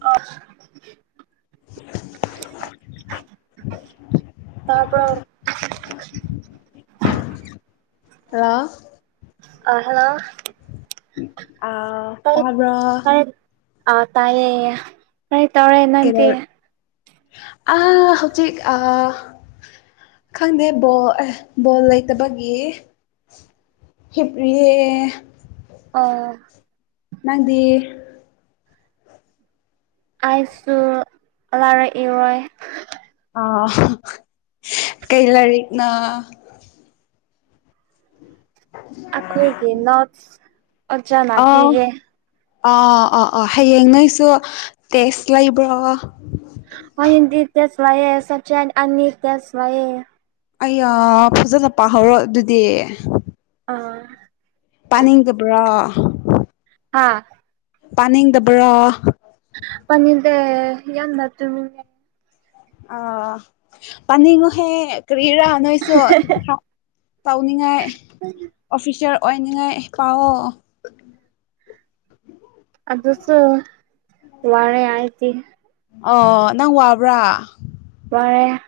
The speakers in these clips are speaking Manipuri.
ꯑ ꯇꯥꯕꯔꫭ ꯍꯜꯂꯣ ꯑꯥ ꯍꯜꯂꯣ ꯑ ꯀ ꯀ ꯑ ꯇꯥꯏꯌꯦ ꯀꯔꯤ ꯇꯧꯔꯦ ꯅꯪꯗꯤ ꯑ ꯍꯧꯖꯤ ꯑ ꯈꯪꯗꯦ ꯕꯣꯜ ꯑꯦ ꯕꯣꯜ ꯂꯩꯇꯕꯒꯤ ꯍꯄꯔꯤ ꯑꯣ ꯅꯪꯗꯤ ꯑꯩꯁꯨ ꯂꯥꯔꯛꯏꯔꯣꯏ ꯑ ꯀꯩ ꯂꯔꯤꯛꯅꯥ ꯑꯩꯈꯣꯏꯒꯤ ꯅꯣꯠꯁ ꯑꯣꯖꯥ ꯑꯥ ꯅꯥꯄꯤꯤꯒꯦ ꯑꯥ ꯑ ꯑꯥ ꯑꯥ ꯍꯌꯦꯡ ꯅꯣꯏꯁꯨ ꯇꯦꯁ ꯂꯩꯕ꯭ꯔꯣ ꯑꯣ ꯍꯤꯟꯗꯤ ꯇꯁ ꯋꯥꯏ ꯁꯆ ꯑꯅꯤ ꯇꯁ ꯋꯥꯌꯦ ꯑꯩ ꯐꯖꯅ ꯄꯥꯍꯧꯔꯣ ꯑꯗꯨꯗꯤ ꯑꯥ ꯇꯥꯅꯤꯪꯉꯟ ꯍꯥꯥ ꯄꯥꯅꯤꯡꯗꯕ꯭ꯔꯣ ꯄꯅꯤꯗ ꯍꯗ ꯇꯃꯤ ꯑ ꯄꯅꯤꯉꯨꯍꯦ ꯀ꯭ꯔꯤꯔꯥ ꯑꯏꯁꯨꯣ ꯇꯧꯅꯤꯡꯉꯥꯏ ꯑꯣꯐꯤꯁꯔ ꯑꯣꯏꯅꯤꯡꯉꯥꯏ ꯄꯥꯎ ꯑꯗꯨꯗꯁꯨ ꯋꯥꯔꯦ ꯑꯩꯗꯤ ꯑꯣ ꯅꯪ ꯋꯥꯕ꯭ꯔꯥ ꯋꯥꯔꯦ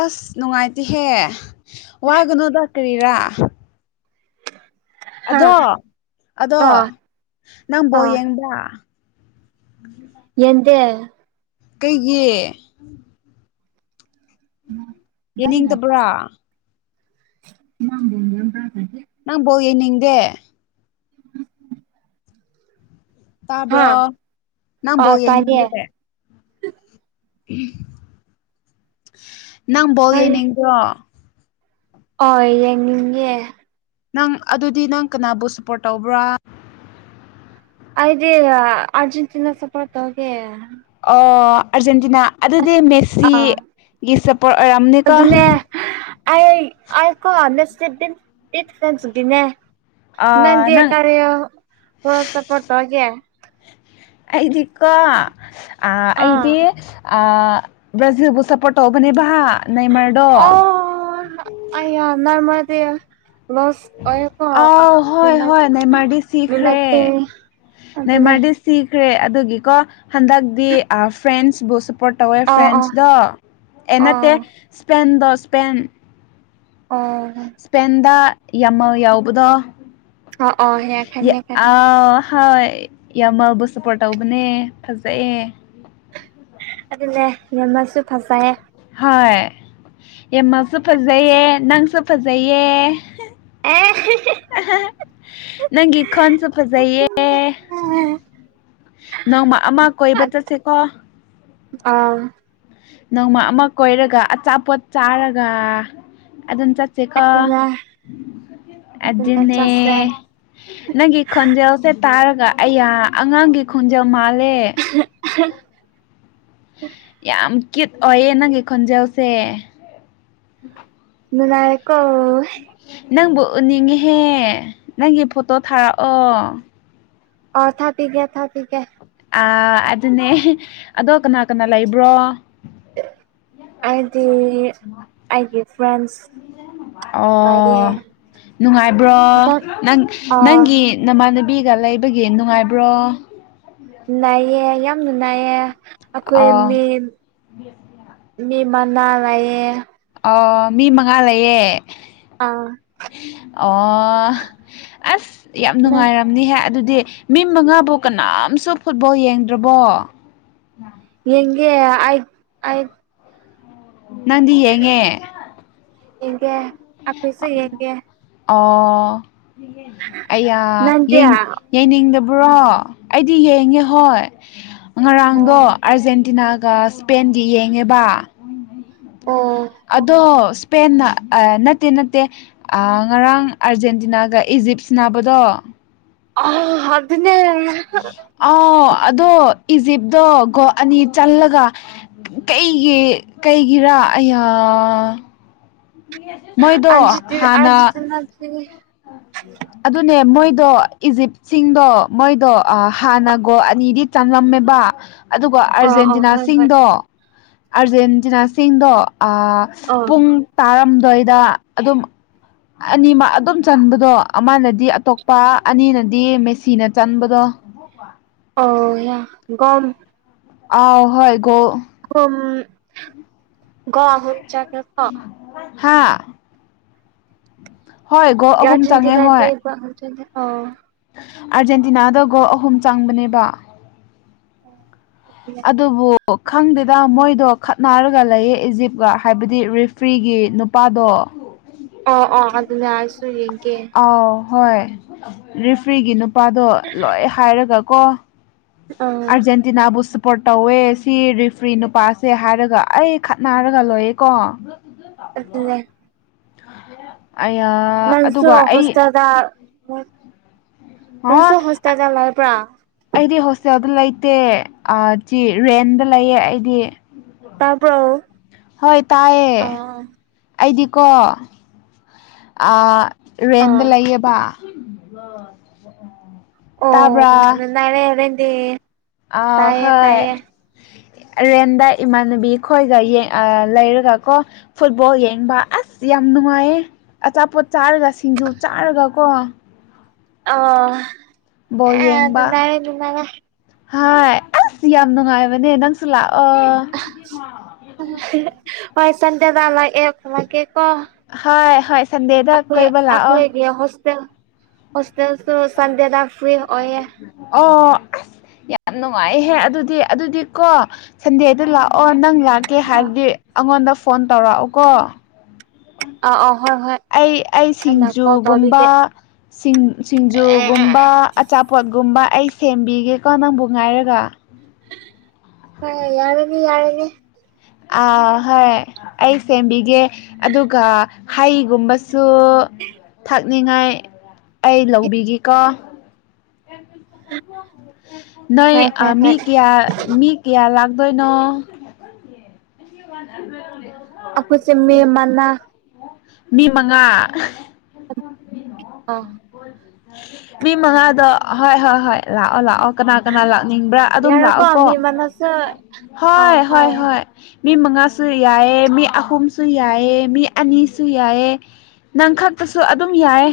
ꯑꯁ ꯅꯨꯡꯉꯥꯏꯇꯦꯍꯦ ꯋꯥꯒꯅꯣꯗ ꯀꯔꯤꯔꯥ ꯍꯥ ꯑꯗꯣ ꯑꯗꯣ ꯑ ꯅꯪꯕꯣ ꯑ ꯌꯦꯡꯕ ꯌꯦꯇ ꯀꯩꯒꯤ ꯎꯝ ꯌꯦꯅꯤ ꯇꯕ꯭ꯔꯥ ꯅꯥꯡꯕꯨꯣꯅ ꯌꯥꯝꯦ ꯅꯪ ꯣ ꯌꯦꯅꯤꯗꯦ ꯍꯥ ꯇꯥꯕ꯭ꯔꯣ ꯑ ꯅꯪꯕꯣ ꯇꯥꯏꯌꯦ ꯌꯦꯡꯅꯤꯡꯒꯦ ꯅꯪ ꯕꯣꯜ ꯌꯦꯡꯅꯤꯡꯗꯣ ꯍ ꯌꯦꯡꯅꯤꯡꯉꯦ ꯅꯪ ꯑꯗꯨꯗꯤ ꯅꯪ ꯀꯅꯥꯕꯨ ꯁꯄꯣꯔꯠ ꯇꯧꯕ꯭ꯔꯥ ꯑꯗꯤ ꯑꯔꯖꯦꯟꯇꯤꯅꯥ ꯁꯄꯣ ꯇ ꯍꯒꯦ ꯑꯣ ꯑꯥꯔꯖꯦꯟꯇꯤꯅꯥ ꯑꯗꯨꯗꯤ ꯃꯦꯁꯤꯒꯤ ꯁꯞꯄꯣꯔꯠ ꯑꯣꯏꯔꯝ ꯑꯗꯨ ꯑꯗꯨꯅꯦ ꯑ ꯑ ꯀꯣ ꯍꯟꯦꯗꯤꯐ꯭ꯔꯦꯟꯁꯗꯤꯅꯦ ꯑꯥ ꯅꯗꯤ ꯅꯪ ꯀꯥꯔꯦ ꯍꯔꯁ ꯄꯠꯇꯣꯑꯒꯦ ꯑꯩꯗꯤꯀꯣ ꯑꯩꯗꯤ ꯑꯥ ꯕ꯭ꯔꯥꯖꯤꯜꯕꯨ ꯁꯞꯄꯣꯔꯠ ꯇꯧꯕꯅꯦꯕ ꯅꯃꯔꯗꯣ ꯑ ꯅ ꯃꯥꯗꯤ ꯂꯁ ꯑꯣꯏꯀꯣ ꯑꯥꯎ ꯍꯣꯏ ꯂꯅꯥ ꯍꯣꯏ ꯅꯏꯃꯔꯗꯤ ꯂꯅꯥꯀꯤ ꯃꯗꯤ ꯁꯤꯈ꯭ꯔꯦ ꯑꯗꯨꯒꯤꯀꯣ ꯍꯟꯗꯛꯇꯤ ꯐ꯭ꯔꯦꯟꯁꯕꯨ ꯁꯄꯣꯔꯠ ꯇꯧꯋꯦ ꯑꯣ ꯑꯣ ꯐ꯭ꯔꯦꯟꯁꯗꯣ ꯑꯦ ꯅꯠꯇꯦ ꯑꯣ ꯁꯄꯦꯟꯗꯣ ꯁꯄꯦꯟ ꯑꯣ ꯁꯄꯦꯟꯗ ꯌꯥꯝꯃ ꯌꯥꯎꯕꯗꯣ ꯑꯣ ꯑꯣ ꯍꯦ ꯈꯪꯉꯦ ꯈꯪꯉꯦ ꯍꯣꯏ ꯌꯥꯝꯃꯜꯕꯨ ꯁꯞꯄꯣꯔꯠ ꯇꯧꯕꯅꯦ ꯐꯖꯩꯌꯦꯦ ꯑꯗꯨꯅꯦ ꯅꯦꯝꯃꯁꯨ ꯐꯖꯩꯌꯦ ꯍꯣꯏ ꯌꯦꯃꯁꯨ ꯐꯖꯩꯌꯦ ꯅꯪꯁꯨ ꯐꯖꯩꯌꯦ ꯑꯦ ꯅꯪꯒꯤ ꯈꯣꯟꯁꯨ ꯐꯖꯩꯌꯦꯦ ꯅꯪꯃ ꯑꯃ ꯀꯣꯏꯕ ꯆꯠꯁꯦꯀꯣ ꯑ ꯅꯣꯡꯃ ꯑꯃ ꯀꯣꯏꯔꯒ ꯑꯆꯥꯄꯣꯠ ꯆꯥꯔꯒ ꯑꯗꯨꯝ ꯆꯠ ꯁꯤꯀꯥ ꯑꯗꯨꯅꯦ ꯑꯗꯨꯅꯦ ꯑꯦꯖꯅꯦ ꯆꯠꯁꯦ ꯅꯪꯒꯤ ꯈꯣꯟꯖꯦꯜꯁꯦ ꯇꯥꯔꯒ ꯑꯩꯌꯥ ꯑꯉꯥꯡꯒꯤ ꯈꯣꯟꯖꯦꯜ ꯃꯥꯜꯂꯦ [inaudible] ꯌꯥꯝ ꯀꯤꯠ ꯑꯣꯏꯌꯦ ꯅꯪꯒꯤ ꯈꯣꯟꯖꯦꯜꯁꯦ ꯅꯨꯅꯥꯏꯀꯣ ꯅꯪꯕꯨ ꯎꯅꯤꯡꯉꯤꯍꯦ ꯅꯪꯒꯤ ꯐꯣꯇꯣ ꯊꯥꯔꯛꯑꯣ ꯑꯣ ꯊꯥ ꯄꯤꯒꯦ ꯊꯥ ꯄꯤꯒꯦ ꯑ ꯑꯗꯨꯅꯦ ꯑꯗꯣ ꯀꯅꯥ ꯀꯅꯥ ꯂꯩꯕ꯭ꯔꯣ ꯑꯩꯗꯤ ꯑꯩꯒꯤ ꯐ꯭ꯔꯦꯟꯁ ꯑꯣ ꯂꯩꯌꯦ ꯅꯨꯡꯉꯥꯏꯕ꯭ꯔꯣ ꯅꯪ ꯑꯥ ꯅꯪꯒꯤ ꯅꯃꯥꯟꯅꯕꯤꯒ ꯂꯩꯕꯒꯤ ꯅꯨꯡꯉꯥꯏꯕ꯭ꯔꯣ ꯅꯥꯏꯌꯦꯦ ꯌꯥꯝꯅ ꯅꯥꯏꯌꯦꯦ ꯑꯩꯈꯣꯏ ꯑꯣ ꯃꯤ ꯃꯤ ꯃꯅꯥ ꯂꯥꯏꯌꯦ ꯑ ꯃꯤ ꯃꯉꯥ ꯂꯩꯌꯦꯦ ꯑꯥ ꯑꯣ ꯑꯁ ꯌꯥꯝ ꯅꯪ ꯅꯨꯡꯉꯥꯏꯔ ꯍꯥꯏ ꯑꯗꯨꯗꯤ ꯃꯤ ꯃꯉꯥꯕꯨ ꯀꯅꯥꯝꯁꯨ ꯐꯨꯠꯕꯣꯜ ꯌꯦꯡꯗ꯭ꯔꯕꯣ ꯌꯦꯦ ꯑ ꯅꯗꯤ ꯌꯦꯉꯦ ꯏꯒ ꯑꯣ ꯑꯌꯥ ꯅꯪꯗꯤ ꯌꯦ ꯌꯦꯡꯅꯤꯡꯗꯕ꯭ꯔꯣ ꯑꯩꯗꯤ ꯌꯦꯡꯉꯦ ꯍꯣꯏ ꯉꯔꯥꯡꯗꯣ ꯑꯣ ꯑꯥꯔꯖꯦꯟꯇꯤꯅꯥꯒ ꯁꯄꯦꯟꯒ ꯌꯦꯡꯉꯦꯕ ꯑꯣ ꯑꯗꯣ ꯁꯄꯦꯟ ꯑ ꯅꯠꯇꯦ ꯅꯠꯇꯦ ꯉꯔꯥꯡ ꯑꯥꯔꯖꯦꯟꯇꯤꯅꯥꯒ ꯏꯖꯤꯞꯁꯤ ꯅꯥꯕꯗꯣ ꯑ ꯑꯥꯎ ꯑꯗꯣ ꯏꯖꯤꯞꯇꯣ ꯒꯣ ꯑꯅꯤ ꯆꯜꯂꯒ ꯀꯩꯒꯤ ꯀꯩꯒꯤꯔꯥ ꯑꯌꯥ ꯃꯣꯏꯗꯣ ꯑꯔꯖꯦꯟꯇꯤ ꯍꯥꯟꯅ ꯑꯔꯖꯦꯟꯇꯤꯅꯥꯒꯤ ꯑꯗꯨꯅꯦ ꯃꯣꯏꯗꯣ ꯏꯖꯤꯞꯁꯤꯡꯗꯣ ꯃꯣꯏꯗꯣ ꯍꯥꯟꯅꯒꯣ ꯑꯅꯤꯗꯤ ꯆꯥꯡꯉꯝꯃꯦꯕ ꯑꯗꯨꯒ ꯑꯣ ꯑꯣ ꯍꯣꯏ ꯍꯣꯏ ꯑꯥꯔꯖꯦꯟꯇꯤꯅꯥꯁꯤꯡꯗꯣ ꯑꯥꯔꯖꯦꯟꯇꯤꯅꯥꯁꯤꯡꯗꯣ ꯑꯣ ꯄꯨꯡ ꯇꯥꯔꯝꯗꯏꯗ ꯑꯗꯨꯝ ꯑꯅꯤ ꯑꯗꯨꯝ ꯆꯟꯕꯗꯣ ꯑꯃꯅꯗꯤ ꯑꯇꯣꯞꯄ ꯑꯅꯤꯅꯗꯤ ꯃꯦꯁꯤꯅ ꯆꯟꯕꯗꯣ ꯑꯣ ꯌꯥ ꯒ ꯑꯥꯎ ꯍꯣꯏꯒꯣ ꯍꯝ ꯀꯣ ꯍꯣ ꯆꯒ ꯀ ꯍꯥꯥ ꯒꯣꯜ ꯑꯍꯨꯝ ꯆꯪꯉꯦ ꯍꯣꯏ ꯑꯔꯖꯦꯦꯟꯇꯤꯅꯥꯗꯤꯧ ꯑꯥꯔꯖꯦꯟꯇꯤꯅꯥꯗ ꯒꯣꯜ ꯑꯍꯨꯝ ꯆꯪꯕꯅꯦꯕ ꯑꯣ ꯑꯗꯨꯕꯨ ꯈꯪꯗꯦꯗ ꯃꯣꯏꯗꯣ ꯈꯠꯅꯔꯒ ꯂꯩꯌꯦ ꯏꯖꯤꯞꯀ ꯍꯥꯏꯕꯗꯤ ꯔꯤꯐ꯭ꯔꯤꯒꯤ ꯅꯨꯄꯥꯗꯣ ꯑꯣ ꯑꯣ ꯑꯗꯨꯅ ꯍꯥꯏꯁꯨ ꯌꯦꯡꯒꯦ ꯑꯥꯎ ꯍꯣꯏ ꯔꯔꯤꯐ꯭ꯔꯤꯒꯤ ꯅꯨꯄꯥꯗꯣ ꯂꯣꯏ ꯍꯥꯏꯔꯒ ꯀꯣ ꯑꯥ ꯑꯔꯖꯦꯟꯇꯤꯅꯥꯕꯨꯁ ꯄꯣꯔꯠ ꯇꯧꯋꯦ ꯁꯤ ꯔꯤꯐ꯭ꯔꯤ ꯅꯨꯄꯥꯁꯦ ꯍꯥꯏꯔꯒ ꯑꯩ ꯈꯠꯅꯔꯒ ꯂꯣꯏꯌꯦꯦꯀꯣ ꯑꯗꯨꯦ ꯑ ꯑꯗꯨꯒ ꯑꯩ ꯅꯁꯨ ꯑ ꯍꯣꯁꯇꯦꯜꯖ ꯂꯔꯕ꯭ꯔꯥ ꯑꯩꯗꯤ ꯍꯣꯁꯇꯦꯜꯗ ꯂꯩꯇꯦ ꯔꯦꯟꯗ ꯂꯩꯌꯦ ꯑꯩꯗꯤ ꯇꯥꯕ꯭ꯔꯣ ꯍꯣꯏ ꯇꯥꯏꯌꯦ ꯑꯥ ꯑꯩꯗꯤꯀꯣ ꯑ ꯔꯦꯟꯗ ꯑꯥ ꯂꯩꯌꯦꯕ ꯑꯣ [unintelligible] ꯍꯣꯔꯦꯟꯗꯤ ꯑ ꯇꯥꯏꯌꯦ ꯍꯣꯏ ꯇꯥꯏꯌꯦ ꯔꯦꯟꯗ ꯏꯃꯥꯟꯅꯕꯤ ꯈꯣꯏꯒ ꯑ ꯂꯩꯔꯒꯀꯣ ꯐꯨꯠꯕꯣꯜ ꯌꯦꯡꯕ ꯑꯁ ꯌꯥꯝ ꯅꯨꯡꯉꯥꯏꯌꯦ ꯑꯆꯥꯄꯣꯠ ꯆꯥꯔꯒ ꯁꯤꯡꯖꯨ ꯆꯥꯔꯒ ꯀꯣ ꯑꯣ ꯕꯣꯜ ꯑꯦ ꯅꯨꯡꯉꯥꯏꯔꯦ ꯅꯨꯡꯉꯥꯏꯔꯦ ꯍꯥꯏ ꯑꯁ ꯌꯥꯝ ꯅꯨꯡꯉꯥꯏꯕꯅꯦ ꯅꯪꯁꯨ ꯂꯥꯛꯑꯣ [unintelligible] ꯍꯣꯏ ꯁꯟꯗꯦꯗ ꯂꯥꯡꯑꯦ ꯂꯥꯛꯀꯦꯀꯣ ꯍꯣꯏ ꯍꯣꯏ ꯁꯟꯗꯦꯗ ꯑꯈꯣꯏ ꯀꯣꯏꯕ ꯂꯥꯛꯑꯣ ꯑꯈꯣꯏꯒꯤ ꯍꯣꯁꯇꯦꯜ ꯍꯁꯇ ꯁꯟꯗꯦꯗ ꯐ꯭ꯔꯤ ꯑꯣꯏꯌꯦ ꯑ ꯌꯥꯝ ꯅꯨꯡꯉꯥꯏꯍꯦ ꯑꯗꯨꯗꯤ ꯑꯗꯨꯗꯤ ꯀꯣ ꯁꯟꯗꯦꯗ ꯂꯥꯛꯑꯣ ꯅꯪ ꯂꯥꯛ ꯀꯦ ꯍꯥꯏꯔꯗꯤ ꯑꯩꯉꯣꯟꯗ ꯐꯣꯟ ꯇꯧꯔꯛꯎꯀꯣ ꯑ ꯑꯣ ꯍꯣꯏ ꯍꯣꯏ ꯑꯩ ꯑꯩ ꯑꯩꯅ ꯀꯣꯜ ꯁꯤꯡꯖꯨꯒꯨꯝꯕ ꯇꯧꯕꯤꯒꯦ ꯁꯤꯡ ꯁꯤꯡꯖꯨꯒꯨꯝꯕ ꯑꯆꯥꯄꯣꯠꯒꯨꯝꯕ ꯑꯩ ꯁꯦꯝꯕꯤꯒꯦꯀꯣ ꯅꯪꯕꯨ ꯉꯥꯏꯔꯒ ꯍ ꯌꯥꯔꯦꯅꯤ ꯌꯥꯔꯅꯦ ꯑꯥ ꯍꯣꯏ ꯑꯩ ꯁꯦꯝꯕꯤꯒꯦ ꯑꯗꯨꯒ ꯍꯩꯒꯨꯝꯕ ꯁꯨ ꯊꯥꯛꯅꯤꯡꯉꯥꯏ ꯑꯩ ꯂꯧꯕꯤꯒꯦꯀꯣ [unintelligible] ꯅꯣꯏ ꯍꯣꯏ ꯍꯣꯏ ꯃꯤ ꯍꯣꯏ ꯀꯌꯥꯃꯤ ꯀꯌꯥ ꯂꯥꯛꯇꯣꯏꯅꯣ ꯑꯩꯈꯣꯏꯁꯦ ꯃꯤ ꯃꯅꯥ [unintelligible] ꯃꯤ ꯃꯉꯥ ꯑꯥ [unintelligible] [unintelligible] ꯃꯤ ꯃꯉꯥꯗꯥ ꯍꯣꯏ ꯍꯣꯏ ꯍꯣꯏ ꯂꯥꯛꯑꯣ ꯂꯥꯛꯑꯣ ꯀꯅꯥ ꯀꯅꯥ ꯂꯥꯛꯅꯤꯡꯕ꯭ꯔꯥ ꯑꯗꯨꯝ ꯌꯥꯔꯦꯀꯣ ꯂꯥꯛꯑꯣꯀꯣ ꯃꯤ ꯃꯅꯥꯁꯨ ꯍꯣꯏ ꯍꯣꯏ ꯍꯣꯏ ꯃꯤ ꯃꯉꯥꯁꯨ ꯌꯥꯏꯑꯦ ꯃꯤ ꯑꯍꯨꯝꯁꯨ ꯌꯥꯏꯑꯦ ꯃꯤ ꯑꯅꯤꯁꯨ ꯌꯥꯏꯑꯦ ꯅꯪ ꯈꯛꯇꯁꯨ ꯑꯗꯨꯝ ꯌꯥꯏꯑꯦ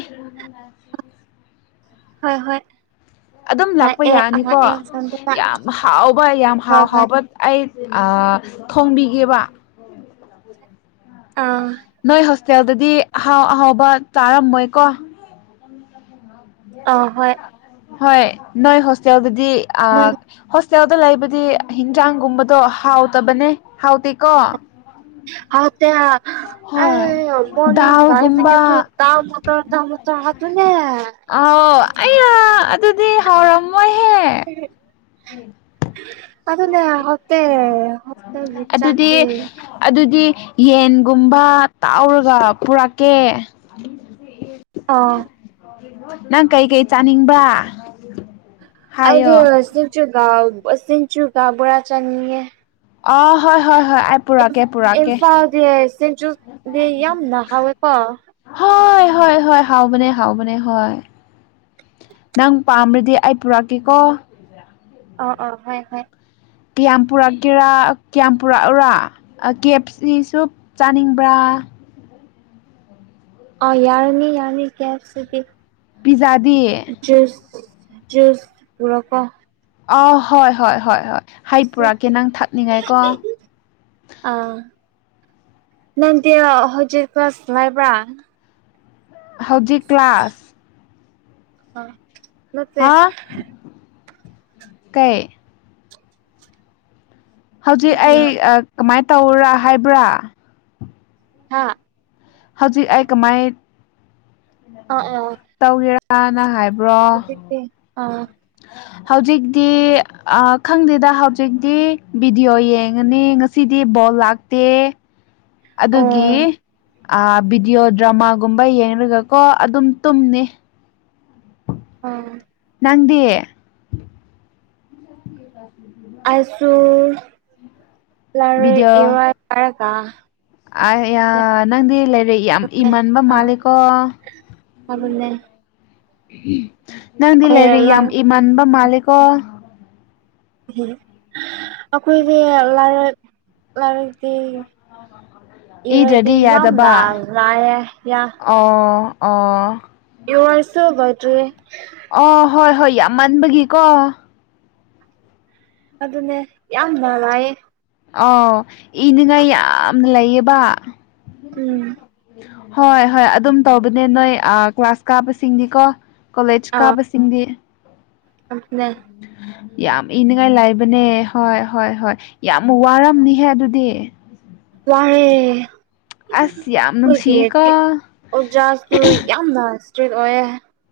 ꯍꯣꯏ ꯍꯣꯏ ꯑꯗꯨꯝ ꯂꯥꯛꯄ ꯂꯥꯛꯑꯦ ꯌꯥꯅꯤꯀꯣ ꯂꯥꯛꯑꯦ ꯁꯣꯝꯗ ꯌꯥꯝ ꯍꯥꯎꯕ ꯌꯥꯝ ꯍꯥꯎ ꯍꯣꯏ ꯍꯣꯏ ꯍꯥꯎꯕ ꯑꯩ ꯑ ꯊꯣꯡꯕꯤꯒꯦꯕ [unintelligible] ꯑꯥ ꯅꯣꯏ ꯍꯣꯁꯇꯦꯜꯗꯗꯤ ꯑꯍꯥꯎ ꯑꯍꯥꯎꯕ ꯆꯥꯔꯝꯃꯣꯏꯀꯣ ꯑꯥ ꯍꯣꯏ [unintelligible] ꯍꯣꯏ ꯅꯣꯏ ꯍꯣꯁꯇꯦꯜ ꯗꯗꯤ ꯅꯪ ꯑ ꯍꯣꯁꯇꯦꯜꯗ ꯂꯩꯕꯗꯤ ꯍꯤꯟꯖꯥꯡꯒꯨꯝꯕꯗꯣ ꯍꯥꯎꯇꯕꯅꯦ ꯍꯥꯎꯇꯦꯀꯣ ꯍꯥꯎꯇꯦ [unintelligible] ꯍꯣꯏ ꯑꯦ ꯗꯥꯜꯒꯨꯝꯕ [unintelligible] [unintelligible] [unintelligible] ꯑꯥꯎ ꯑꯩꯩꯌꯥ ꯑꯗꯨꯗꯤ ꯍꯥꯎꯔꯝꯃꯣꯏꯍꯦ [unintelligible] ꯑꯗꯨꯗꯅꯦ ꯍꯥꯎꯇꯦ ꯍꯣꯁꯇꯦꯜꯒꯤ ꯑꯗꯨꯗꯤ ꯆꯥꯛꯇꯤ ꯑꯗꯨꯗꯤ ꯌꯦꯟꯒꯨꯝꯕ ꯇꯥꯎꯔꯒ ꯄꯨꯔꯛꯀꯦ [unintelligible] ꯑꯣ ꯅꯪ ꯀꯩꯀꯩ ꯆꯥꯅꯤꯡꯕ ꯑꯩꯗꯤ ꯁꯤꯡꯖꯨꯒ ꯁꯤꯡꯖꯨꯒ ꯕꯣꯔꯥ ꯆꯥꯅꯤꯡꯏ ꯑꯥ ꯍꯣꯏ ꯍꯣꯏ ꯍꯣꯏ ꯑꯩ ꯄꯨꯔꯛꯀꯦ ꯄꯨꯔꯛꯀꯦ ꯏꯝꯐꯥꯜꯗꯤ ꯁꯝꯟꯖꯨꯗꯤ ꯌꯥꯝꯅ ꯍꯥꯎꯋꯦꯀꯣ ꯍꯣꯏ ꯍꯣꯏ ꯍꯣꯏ ꯍꯥꯎꯕꯅꯦ ꯍꯥꯎꯕꯅꯦ ꯍꯣꯏ ꯅꯪ ꯄꯥꯝꯔꯗꯤ ꯑꯩ ꯄꯨꯔꯛꯀꯦꯀꯣ ꯑꯣ ꯑꯣ ꯍꯣꯏ ꯍꯣꯏ ꯀꯌꯥꯝ ꯄꯨꯔꯛꯀꯦꯔꯥ ꯀꯌꯥꯝ ꯄꯨꯔꯛꯎꯔꯥ ꯑ ꯀꯦꯞꯁꯤ ꯁꯨ ꯆꯥꯅꯤꯡꯕ꯭ꯔꯥ ꯑꯥꯎ ꯌꯥꯔꯅꯤ ꯌꯥꯔꯅꯤ ꯀꯦꯞ ꯁꯤꯗꯤ ꯄꯤꯖꯥꯗꯤ [unintelligible] ꯄꯨꯔꯛꯑꯣ ꯑ ꯍꯣꯏ ꯍꯣꯏ ꯍꯣꯏ ꯍꯣꯏ ꯍꯩ ꯄꯨꯔꯛꯀꯦ ꯅꯪ ꯊꯥꯛꯅꯤꯡꯉꯥꯏꯀꯣ ꯑꯥ ꯅꯪꯗꯤ ꯍꯧꯖꯤꯛ ꯀ꯭ꯂꯥꯁ ꯉꯥꯏꯕ꯭ꯔꯥ ꯍꯧꯖꯤꯛ ꯀ꯭ꯂꯥꯁ ꯑ ꯍꯥ ꯀꯩ ꯍꯧꯖꯤꯛ ꯑꯩ ꯍꯥ ꯀꯃꯥꯏꯅ ꯇꯧꯔꯥ ꯍꯥꯏꯕ꯭ꯔꯥ ꯍꯥꯥ ꯍꯧꯖꯤꯛ ꯑꯩ ꯀꯃꯥꯏ ꯑꯣ ꯑꯣ ꯇꯧꯒꯦꯔꯅ ꯍꯥꯏꯕ ꯍꯧꯖꯤꯛꯇꯤ ꯑꯥ [unintelligible] ꯍꯧꯖꯤꯛꯇꯤ ꯈꯪꯗꯦꯗ ꯍꯧꯖꯤꯛꯇꯤ ꯕꯤꯗꯤꯑꯣ ꯌꯦꯡꯉꯅꯤ ꯉꯁꯤꯗꯤ ꯕꯣꯜ ꯂꯥꯛ ꯇꯦ ꯑꯣ ꯑꯗꯨꯒꯤ ꯑ ꯚꯤꯗꯤꯑꯣ ꯗ꯭ꯔꯃꯥꯒꯨꯝꯕ ꯌꯦꯡꯉꯒꯀꯣ ꯑꯗꯨꯝ ꯇꯨꯝꯅꯤ ꯑ ꯅꯪꯗꯤ [unintelligible] ꯑꯁꯨꯨꯔ ꯂꯥꯏꯔꯤꯛ ꯚꯤꯗꯤꯑꯣ [unintelligible] ꯑ ꯌꯥꯝ ꯅꯪꯗꯤ ꯂꯩ [unintelligible] ꯌꯥꯝ ꯏꯃꯥꯟꯕ ꯑꯥ ꯃꯥꯂꯤꯀꯣ ꯑꯗꯨꯅꯦ ꯅꯪꯗꯤ ꯂꯩꯔꯤꯛ ꯑꯩꯈꯣꯏ ꯂꯥꯏ ꯌꯥꯝ ꯏꯃꯟꯕ ꯃꯥꯜꯂꯦꯀꯣ ꯎꯝ ꯑꯩꯈꯣꯏꯗꯤ ꯂꯥꯏꯔꯤꯛ ꯂꯥꯏꯔꯛꯇꯤ ꯏꯔꯗꯤ ꯏꯗ꯭ꯔꯗꯤ ꯌꯥꯝꯅ ꯌꯥꯗꯕ ꯂꯥꯏꯔꯦ ꯌꯥ ꯑꯣ ꯑꯣ ꯌꯨ ꯑꯥꯔ ꯁꯣ [unintelligible] ꯑꯣ ꯍꯣꯏ ꯍꯣꯏ ꯌꯥꯝ ꯃꯥꯟꯕꯒꯤꯀꯣ ꯑꯗꯨꯅꯦ ꯌꯥꯝꯅ ꯂꯥꯏꯌꯦ ꯑꯥꯎ ꯏꯅꯤꯡꯉꯥꯏ ꯌꯥꯝ ꯂꯩꯌꯦꯕ ꯎꯝ ꯍꯣꯏ ꯍꯣꯏ ꯑꯗꯨꯝ ꯇꯧꯕꯅꯦ ꯅꯣꯏ ꯀ꯭ꯂꯥꯁ ꯀꯥꯕꯁꯤꯡꯅꯤꯀꯣ ꯀꯣꯂꯦꯖ ꯑꯥ ꯀꯥꯕꯁꯤꯡ ꯆꯁꯤꯡꯗꯤ [unintelligible] ꯌꯥꯝ ꯏꯅꯤꯡꯉꯥꯏ ꯂꯥꯏꯕꯅꯦ ꯍꯣꯏ ꯍꯣꯏ ꯍꯣꯏ ꯌꯥꯝ ꯋꯥꯔꯝꯅꯤꯍꯦ ꯑꯗꯨꯗꯤ ꯋꯥꯔꯦ ꯑꯁ ꯌꯥꯝ ꯈꯣꯏꯒꯤ ꯅꯨꯡꯁꯤꯌꯦꯀꯣ [unintelligible] ꯑꯣꯖꯥꯁꯨ ꯌꯥꯝꯅ ꯏꯁꯇ꯭ꯔꯤꯛ ꯑꯣꯏꯌꯦ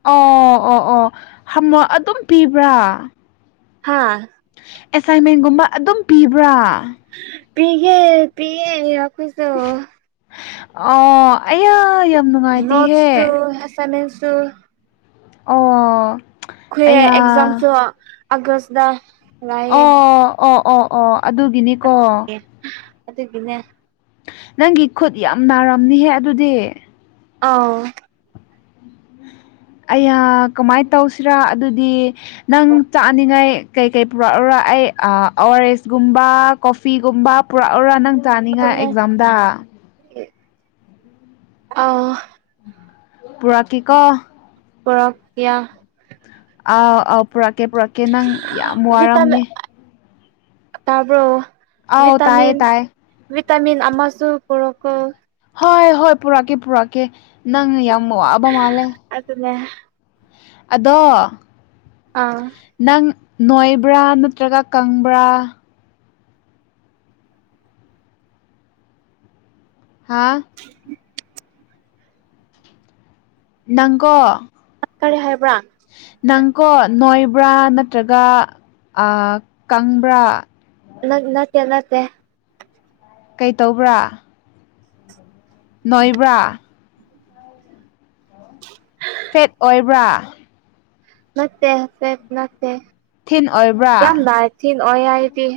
ꯑꯣ ꯑꯣ ꯑꯣ ꯍꯣꯝꯋꯥꯛ ꯑꯗꯨꯝ ꯄꯤꯕ꯭ꯔꯥ ꯍꯥꯥ ꯑꯦꯁꯥꯏꯟꯃꯦꯟꯒꯨꯝꯕ ꯑꯗꯨꯝ ꯄꯤꯕ꯭ꯔꯥ ꯄꯤꯒꯦ ꯄꯤꯌꯦ ꯑꯩꯈꯣꯏꯁꯨ ꯑꯣ ꯑꯌꯥꯌ ꯅꯣꯠꯁꯨ ꯑꯦꯁꯥꯏꯟꯃꯦꯟꯁꯨ ꯑꯣ ꯈꯣꯏ ꯑꯌꯥ ꯑꯦꯛꯖꯥꯝ ꯁꯨ ꯑꯒ꯭ꯔꯁꯇ ꯑꯣ ꯑꯣ ꯑꯣ ꯑꯣ ꯑꯗꯨꯒꯤꯅꯤꯀꯣ ꯑꯗꯨꯒꯤꯅꯦ ꯅꯪꯒꯤ ꯈꯨꯠ ꯌꯥꯝ ꯅꯥꯔꯝꯅꯤꯍꯦ ꯑꯗꯨꯗꯤ ꯑꯥꯎ ꯑꯩꯌꯥ ꯀꯃꯥꯏ ꯇꯧꯁꯤꯔꯥ ꯑꯗꯨꯗꯤ ꯅꯪ ꯆꯥꯅꯤꯡꯉꯥꯏ ꯀꯩꯀꯩ ꯄꯨꯔꯛꯎꯔꯥ ꯑꯩ ꯑꯣꯔꯦꯟꯖꯀꯨꯝꯕ ꯀꯣꯐꯤꯒꯨꯝꯕ ꯄꯨꯔꯛꯎꯔꯥ ꯅꯪ ꯆꯥꯅꯤꯡꯉꯥꯏ ꯑꯗꯨꯅꯦ ꯑꯦꯛꯖꯥꯝꯗ ꯑꯥ ꯄꯨꯔꯥꯛꯀꯦꯀꯣ ꯄꯔꯛ ꯀꯌꯥ ꯑꯥꯎ ꯑꯥꯎ ꯄꯨꯔꯛꯀꯦ ꯄꯨꯔꯛꯀꯦ ꯅꯪ ꯌꯥꯝ ꯋꯥꯔꯝꯅꯦ ꯇꯥꯔꯕ꯭ꯔꯣ ꯑꯥꯎ ꯇꯥꯏꯌꯦ ꯚꯤꯇꯥꯃꯤꯟ ꯇꯥꯏꯌꯦ ꯚꯤꯇꯥꯃꯤꯟ ꯑꯃꯁꯁꯨ ꯄꯨꯔꯧꯀꯣ ꯍꯣꯏ ꯍꯣꯏ ꯄꯨꯔꯛꯀꯦ ꯄꯨꯔꯛꯀꯦ ꯅꯪꯅ ꯌꯥꯝ ꯋꯥꯕ ꯃꯥꯜꯂꯦ ꯑꯗꯨꯅꯦ ꯑꯗꯣ ꯑꯥ ꯅꯪ ꯅꯣꯏꯕ꯭ꯔꯥ ꯅꯠꯇ꯭ꯔꯒ ꯀꯪꯕ꯭ꯔꯥ ꯍꯥꯥ ꯅꯪꯀꯣ ꯀꯔꯤ ꯍꯥꯏꯕ꯭ꯔꯥ ꯅꯪꯀꯣ ꯅꯣꯏꯕ꯭ꯔꯥ ꯅꯠꯇ꯭ꯔꯒ ꯀꯪꯕ꯭ꯔꯥ ꯅꯠꯇꯦ ꯅꯠꯇꯦ ꯀꯩ ꯇꯧꯕ꯭ꯔꯥ ꯅꯣꯏꯕ꯭ꯔꯥ ꯐꯦꯠ ꯑꯣꯏꯕ꯭ꯔꯥ ꯅꯠꯇꯦ ꯐꯦꯠ ꯅꯠꯇꯦ ꯊꯤꯟ ꯑꯣꯏꯕ꯭ꯔꯥ ꯌꯥꯝꯅ ꯊꯤꯟ ꯑꯣꯏ ꯑꯩꯗꯤ